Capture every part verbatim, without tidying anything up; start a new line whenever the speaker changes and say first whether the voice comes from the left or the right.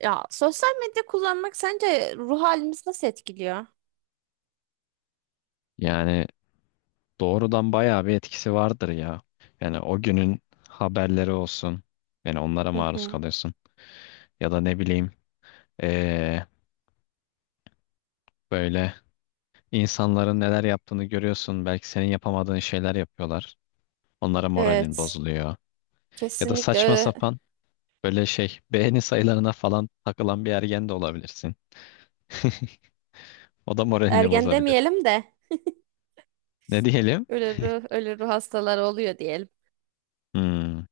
right: Ya sosyal medya kullanmak sence ruh halimizi nasıl etkiliyor?
left: Yani doğrudan bayağı bir etkisi vardır ya. Yani o günün haberleri olsun. Yani onlara
right: Hı
left: maruz
right: hı.
left: kalıyorsun. Ya da ne bileyim eee, böyle insanların neler yaptığını görüyorsun. Belki senin yapamadığın şeyler yapıyorlar. Onlara moralin
right: Evet,
left: bozuluyor. Ya da
right: kesinlikle
left: saçma
right: öyle.
left: sapan böyle şey beğeni sayılarına falan takılan bir ergen de olabilirsin. O da moralini
right: Ergen
left: bozabilir.
right: demeyelim de
left: Ne diyelim?
right: ölü ruh, ölü ruh hastaları oluyor diyelim.
left: Hmm.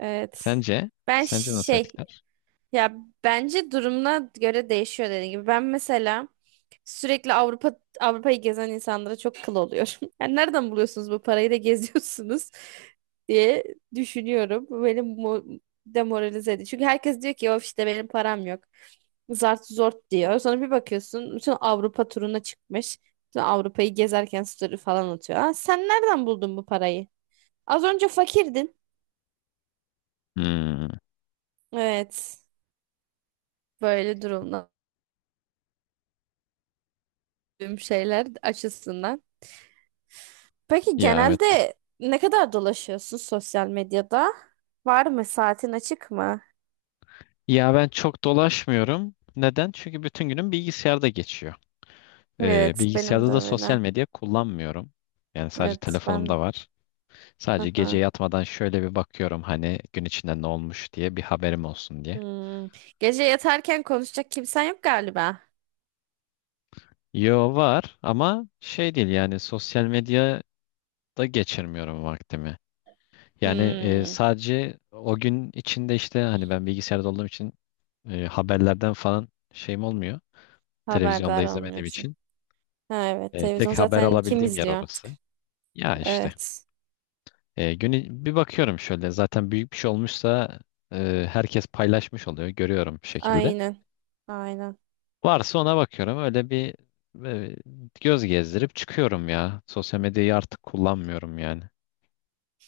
right: Evet.
left: Sence?
right: Ben
left: Sence nasıl
right: şey
left: etkiler?
right: Ya bence durumuna göre değişiyor dediğim gibi. Ben mesela sürekli Avrupa Avrupa'yı gezen insanlara çok kıl oluyorum. Yani nereden buluyorsunuz bu parayı da geziyorsunuz diye düşünüyorum. Bu beni mo- demoralize ediyor. Çünkü herkes diyor ki of işte benim param yok. Zart zort diyor. Sonra bir bakıyorsun bütün Avrupa turuna çıkmış. Bütün Avrupa'yı gezerken story falan atıyor. Aa, sen nereden buldun bu parayı? Az önce fakirdin.
left: Hmm.
right: Evet. Böyle durumlar şeyler açısından. Peki
left: Ya evet.
right: genelde ne kadar dolaşıyorsun sosyal medyada? Var mı? Saatin açık mı?
left: Ya ben çok dolaşmıyorum. Neden? Çünkü bütün günüm bilgisayarda geçiyor. Ee,
right: Evet, benim de
left: bilgisayarda da sosyal
right: öyle.
left: medya kullanmıyorum. Yani sadece
right: Evet, ben.
left: telefonumda var. Sadece
right: Hı
left: gece
right: hı.
left: yatmadan şöyle bir bakıyorum, hani gün içinde ne olmuş diye bir haberim olsun diye.
right: Hmm. Gece yatarken konuşacak kimsen yok galiba.
left: Yo var, ama şey değil, yani sosyal medyada geçirmiyorum vaktimi. Yani e,
right: Hmm.
left: sadece o gün içinde işte hani ben bilgisayarda olduğum için e, haberlerden falan şeyim olmuyor. Televizyonda
right: Haberdar
left: izlemediğim
right: olmuyorsun.
left: için.
right: Ha, evet,
left: E,
right: televizyon
left: tek haber
right: zaten kim
left: alabildiğim yer
right: izliyor artık?
left: orası. Ya işte
right: Evet.
left: e, günü bir bakıyorum şöyle, zaten büyük bir şey olmuşsa e, herkes paylaşmış oluyor, görüyorum bir şekilde.
right: Aynen. Aynen.
left: Varsa ona bakıyorum, öyle bir e, göz gezdirip çıkıyorum ya. Sosyal medyayı artık kullanmıyorum yani.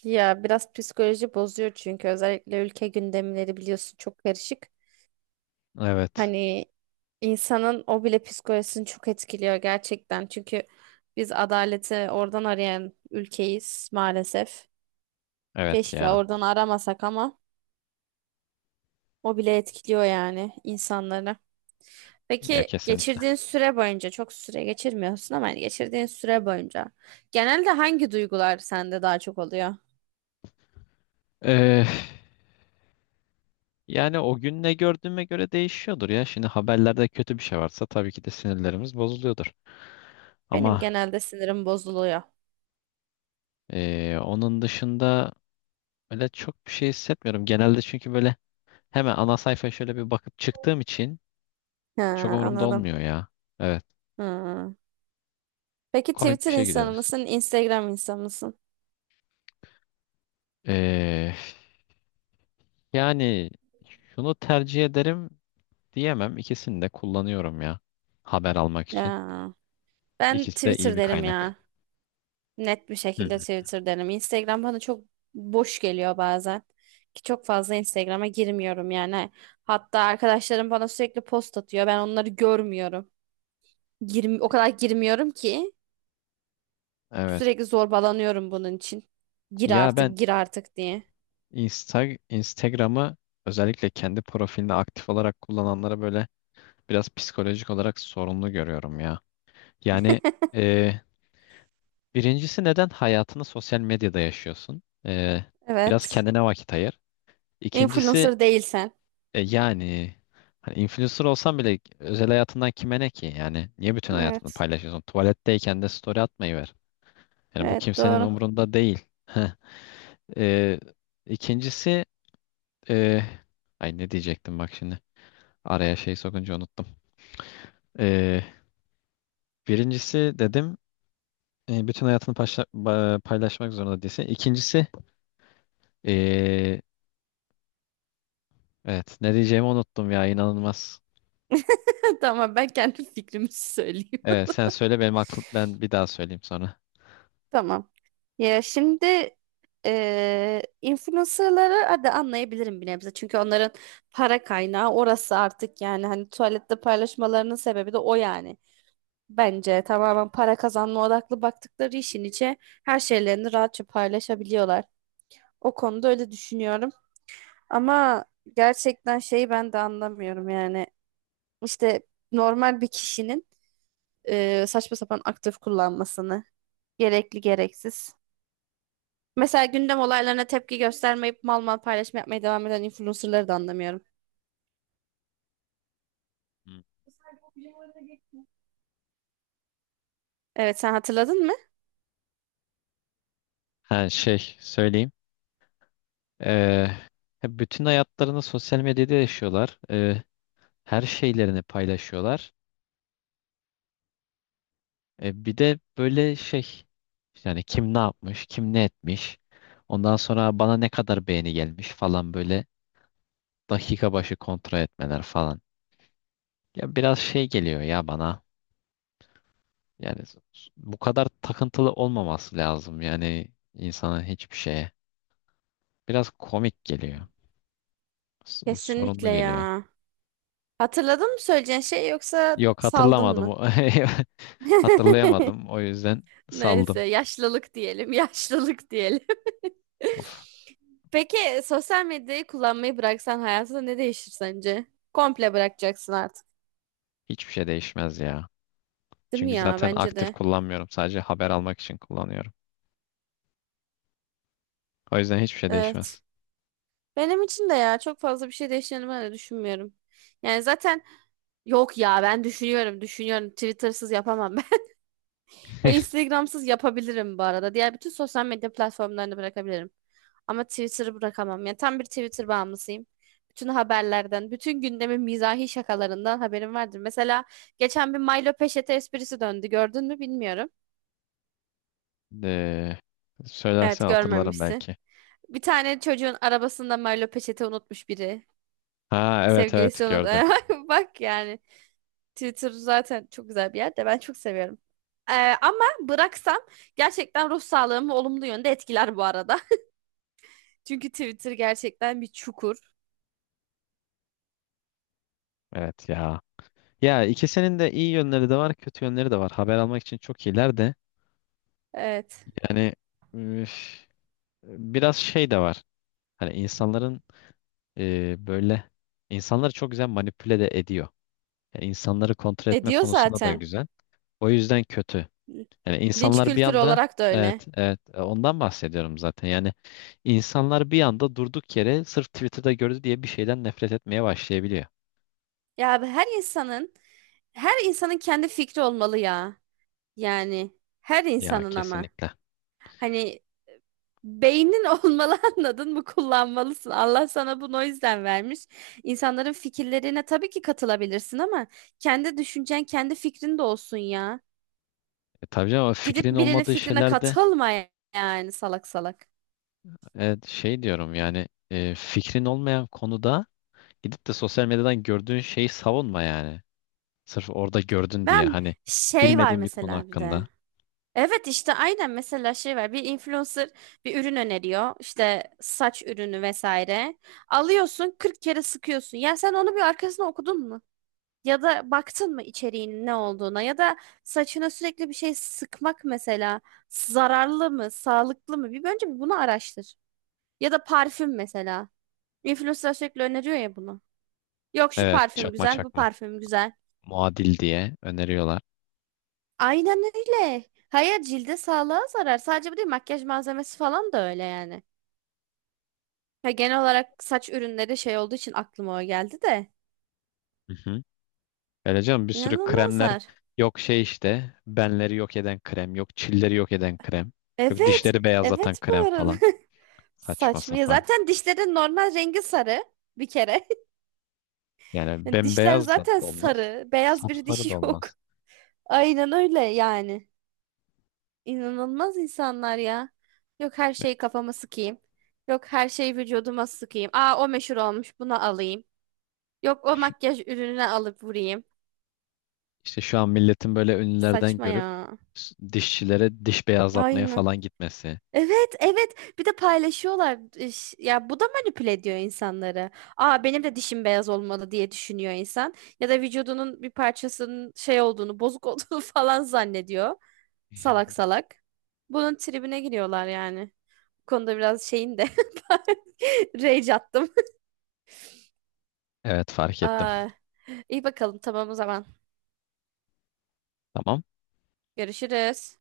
right: Ya biraz psikoloji bozuyor çünkü özellikle ülke gündemleri biliyorsun çok karışık.
left: Evet.
right: Hani insanın o bile psikolojisini çok etkiliyor gerçekten. Çünkü biz adaleti oradan arayan ülkeyiz maalesef.
left: Evet
right: Keşke
left: ya.
right: oradan aramasak ama o bile etkiliyor yani insanları.
left: Ya
right: Peki
left: kesinlikle.
right: geçirdiğin süre boyunca çok süre geçirmiyorsun ama yani geçirdiğin süre boyunca genelde hangi duygular sende daha çok oluyor?
left: E, yani o gün ne gördüğüme göre değişiyordur ya. Şimdi haberlerde kötü bir şey varsa tabii ki de sinirlerimiz bozuluyordur.
right: Benim
left: Ama
right: genelde sinirim bozuluyor.
left: e, onun dışında öyle çok bir şey hissetmiyorum. Genelde, çünkü böyle hemen ana sayfaya şöyle bir bakıp çıktığım için
right: Ha,
left: çok umurumda
right: anladım.
left: olmuyor ya. Evet.
right: Hı. Peki
left: Komik bir
right: Twitter
left: şey
right: insanı
left: gidiyoruz.
right: mısın, Instagram insanı mısın?
left: Ee, Yani şunu tercih ederim diyemem. İkisini de kullanıyorum ya. Haber almak için.
right: Ya ben
left: İkisi de iyi
right: Twitter
left: bir
right: derim
left: kaynak.
right: ya. Net bir
left: Hı
right: şekilde
left: hı.
right: Twitter derim. Instagram bana çok boş geliyor bazen. Ki çok fazla Instagram'a girmiyorum yani. Hatta arkadaşlarım bana sürekli post atıyor. Ben onları görmüyorum. Girim, o kadar girmiyorum ki
left: Evet.
right: sürekli zorbalanıyorum bunun için. Gir
left: Ya ben
right: artık, gir artık diye.
left: Insta Instagram'ı özellikle kendi profilinde aktif olarak kullananlara böyle biraz psikolojik olarak sorunlu görüyorum ya. Yani e, birincisi, neden hayatını sosyal medyada yaşıyorsun? Ee, biraz
right: Evet.
left: kendine vakit ayır. İkincisi,
right: Influencer değilsen.
left: e, yani hani influencer olsan bile özel hayatından kime ne ki? Yani niye bütün hayatını
right: Evet.
left: paylaşıyorsun? Tuvaletteyken de story atmayı ver. Yani bu
right: Evet
left: kimsenin
right: doğru.
left: umurunda değil. Heh. Ee, ikincisi e, ay ne diyecektim bak şimdi. Araya şey sokunca unuttum. Ee, Birincisi dedim, e, bütün hayatını paşla- ba- paylaşmak zorunda değilsin. İkincisi e, evet. Ne diyeceğimi unuttum ya. İnanılmaz.
right: Tamam ben kendi fikrimi söyleyeyim.
left: Evet, sen söyle, benim aklım, ben bir daha söyleyeyim sonra.
right: Tamam. Ya şimdi eee influencerları hadi anlayabilirim bir nebze. Çünkü onların para kaynağı orası artık yani hani tuvalette paylaşmalarının sebebi de o yani. Bence tamamen para kazanma odaklı baktıkları işin içe her şeylerini rahatça paylaşabiliyorlar. O konuda öyle düşünüyorum. Ama gerçekten şeyi ben de anlamıyorum yani. İşte normal bir kişinin eee, saçma sapan aktif kullanmasını gerekli gereksiz. Mesela gündem olaylarına tepki göstermeyip mal mal paylaşım yapmaya devam eden influencerları da anlamıyorum.
left: Hı.
right: Evet sen hatırladın mı?
left: Ha, şey söyleyeyim. Ee, Bütün hayatlarını sosyal medyada yaşıyorlar. Ee, her şeylerini paylaşıyorlar. Ee, bir de böyle şey, yani kim ne yapmış, kim ne etmiş. Ondan sonra bana ne kadar beğeni gelmiş falan, böyle dakika başı kontrol etmeler falan. Ya biraz şey geliyor ya bana. Yani bu kadar takıntılı olmaması lazım yani insana, hiçbir şeye. Biraz komik geliyor. S- Sorunlu
right: Kesinlikle
left: geliyor.
right: ya. Hatırladın mı söyleyeceğin şey yoksa
left: Yok,
right: saldın
left: hatırlamadım.
right: mı?
left: Hatırlayamadım. O yüzden saldım.
right: Neyse yaşlılık diyelim, yaşlılık diyelim.
left: Of.
right: Peki sosyal medyayı kullanmayı bıraksan hayatında ne değişir sence? Komple bırakacaksın artık.
left: Hiçbir şey değişmez ya.
right: Değil mi
left: Çünkü
right: ya?
left: zaten
right: Bence
left: aktif
right: de.
left: kullanmıyorum. Sadece haber almak için kullanıyorum. O yüzden hiçbir şey
right: Evet.
left: değişmez.
right: Benim için de ya çok fazla bir şey değişeceğini ben de düşünmüyorum. Yani zaten yok ya, ben düşünüyorum düşünüyorum. Twitter'sız yapamam ben. Instagram'sız yapabilirim bu arada. Diğer bütün sosyal medya platformlarını bırakabilirim. Ama Twitter'ı bırakamam. Yani tam bir Twitter bağımlısıyım. Bütün haberlerden, bütün gündemin mizahi şakalarından haberim vardır. Mesela geçen bir Milo Peşete esprisi döndü. Gördün mü bilmiyorum.
left: De, söylersen
right: Evet
left: hatırlarım
right: görmemişsin.
left: belki.
right: Bir tane çocuğun arabasında Milo Peşete unutmuş biri.
left: Ha, evet evet,
right: Sevgilisi unut.
left: gördüm.
right: Bak yani. Twitter zaten çok güzel bir yer de ben çok seviyorum. Ee, ama bıraksam gerçekten ruh sağlığımı olumlu yönde etkiler bu arada. Çünkü Twitter gerçekten bir çukur.
left: Evet ya. Ya ikisinin de iyi yönleri de var, kötü yönleri de var. Haber almak için çok iyiler de.
right: Evet.
left: Yani üf, biraz şey de var. Hani insanların e, böyle insanları çok güzel manipüle de ediyor. Yani insanları kontrol etme
right: Ediyor
left: konusunda da
right: zaten.
left: güzel. O yüzden kötü. Yani
right: Linç
left: insanlar bir
right: kültürü
left: anda
right: olarak da
left: evet
right: öyle.
left: evet, e, ondan bahsediyorum zaten. Yani insanlar bir anda durduk yere sırf Twitter'da gördü diye bir şeyden nefret etmeye başlayabiliyor.
right: Ya abi, her insanın her insanın kendi fikri olmalı ya. Yani her
left: Ya
right: insanın ama.
left: kesinlikle.
right: Hani beynin olmalı anladın mı? Kullanmalısın. Allah sana bunu o yüzden vermiş. İnsanların fikirlerine tabii ki katılabilirsin ama kendi düşüncen, kendi fikrin de olsun ya.
left: E, tabii canım, ama
right: Gidip
left: fikrin
right: birinin
left: olmadığı
right: fikrine
left: şeylerde
right: katılma yani, salak salak.
left: evet, şey diyorum, yani e, fikrin olmayan konuda gidip de sosyal medyadan gördüğün şeyi savunma yani. Sırf orada gördün diye,
right: Ben
left: hani
right: şey var
left: bilmediğin bir konu
right: mesela bir de.
left: hakkında.
right: Evet işte aynen, mesela şey var. Bir influencer bir ürün öneriyor, işte saç ürünü vesaire. Alıyorsun kırk kere sıkıyorsun. Ya sen onu bir arkasına okudun mu? Ya da baktın mı içeriğinin ne olduğuna, ya da saçına sürekli bir şey sıkmak mesela zararlı mı, sağlıklı mı? Bir önce bir bunu araştır. Ya da parfüm mesela. Influencer sürekli öneriyor ya bunu. Yok şu
left: Evet,
right: parfüm
left: çakma
right: güzel, bu
left: çakma.
right: parfüm güzel.
left: Muadil diye öneriyorlar.
right: Aynen öyle. Hayır, cilde sağlığa zarar. Sadece bu değil, makyaj malzemesi falan da öyle yani. Ya genel olarak saç ürünleri şey olduğu için aklıma o geldi de.
left: Hı hı. Öyle canım, bir sürü kremler,
right: İnanılmazlar.
left: yok şey işte benleri yok eden krem, yok çilleri yok eden krem, yok
right: Evet.
left: dişleri beyazlatan
right: Evet bu
left: krem
right: arada.
left: falan, saçma
right: Saçma ya.
left: sapan.
right: Zaten dişlerin normal rengi sarı bir kere.
left: Yani
right: Yani dişler
left: bembeyaz da
right: zaten
left: olmaz,
right: sarı. Beyaz bir
left: sapsarı
right: dişi
left: da
right: yok.
left: olmaz.
right: Aynen öyle yani. İnanılmaz insanlar ya. Yok her şeyi kafama sıkayım. Yok her şeyi vücuduma sıkayım. Aa, o meşhur olmuş, buna alayım. Yok o makyaj ürününe alıp vurayım.
left: İşte şu an milletin böyle ünlülerden
right: Saçma
left: görüp
right: ya.
left: s- dişçilere diş beyazlatmaya
right: Aynen.
left: falan gitmesi.
right: Evet, evet. Bir de paylaşıyorlar. İş- ya bu da manipüle ediyor insanları. Aa, benim de dişim beyaz olmalı diye düşünüyor insan. Ya da vücudunun bir parçasının şey olduğunu, bozuk olduğunu falan zannediyor. Salak salak. Bunun tribine giriyorlar yani. Bu konuda biraz şeyim de rage attım.
left: Evet, fark ettim.
right: Aa, iyi bakalım, tamam o zaman.
left: Tamam.
right: Görüşürüz.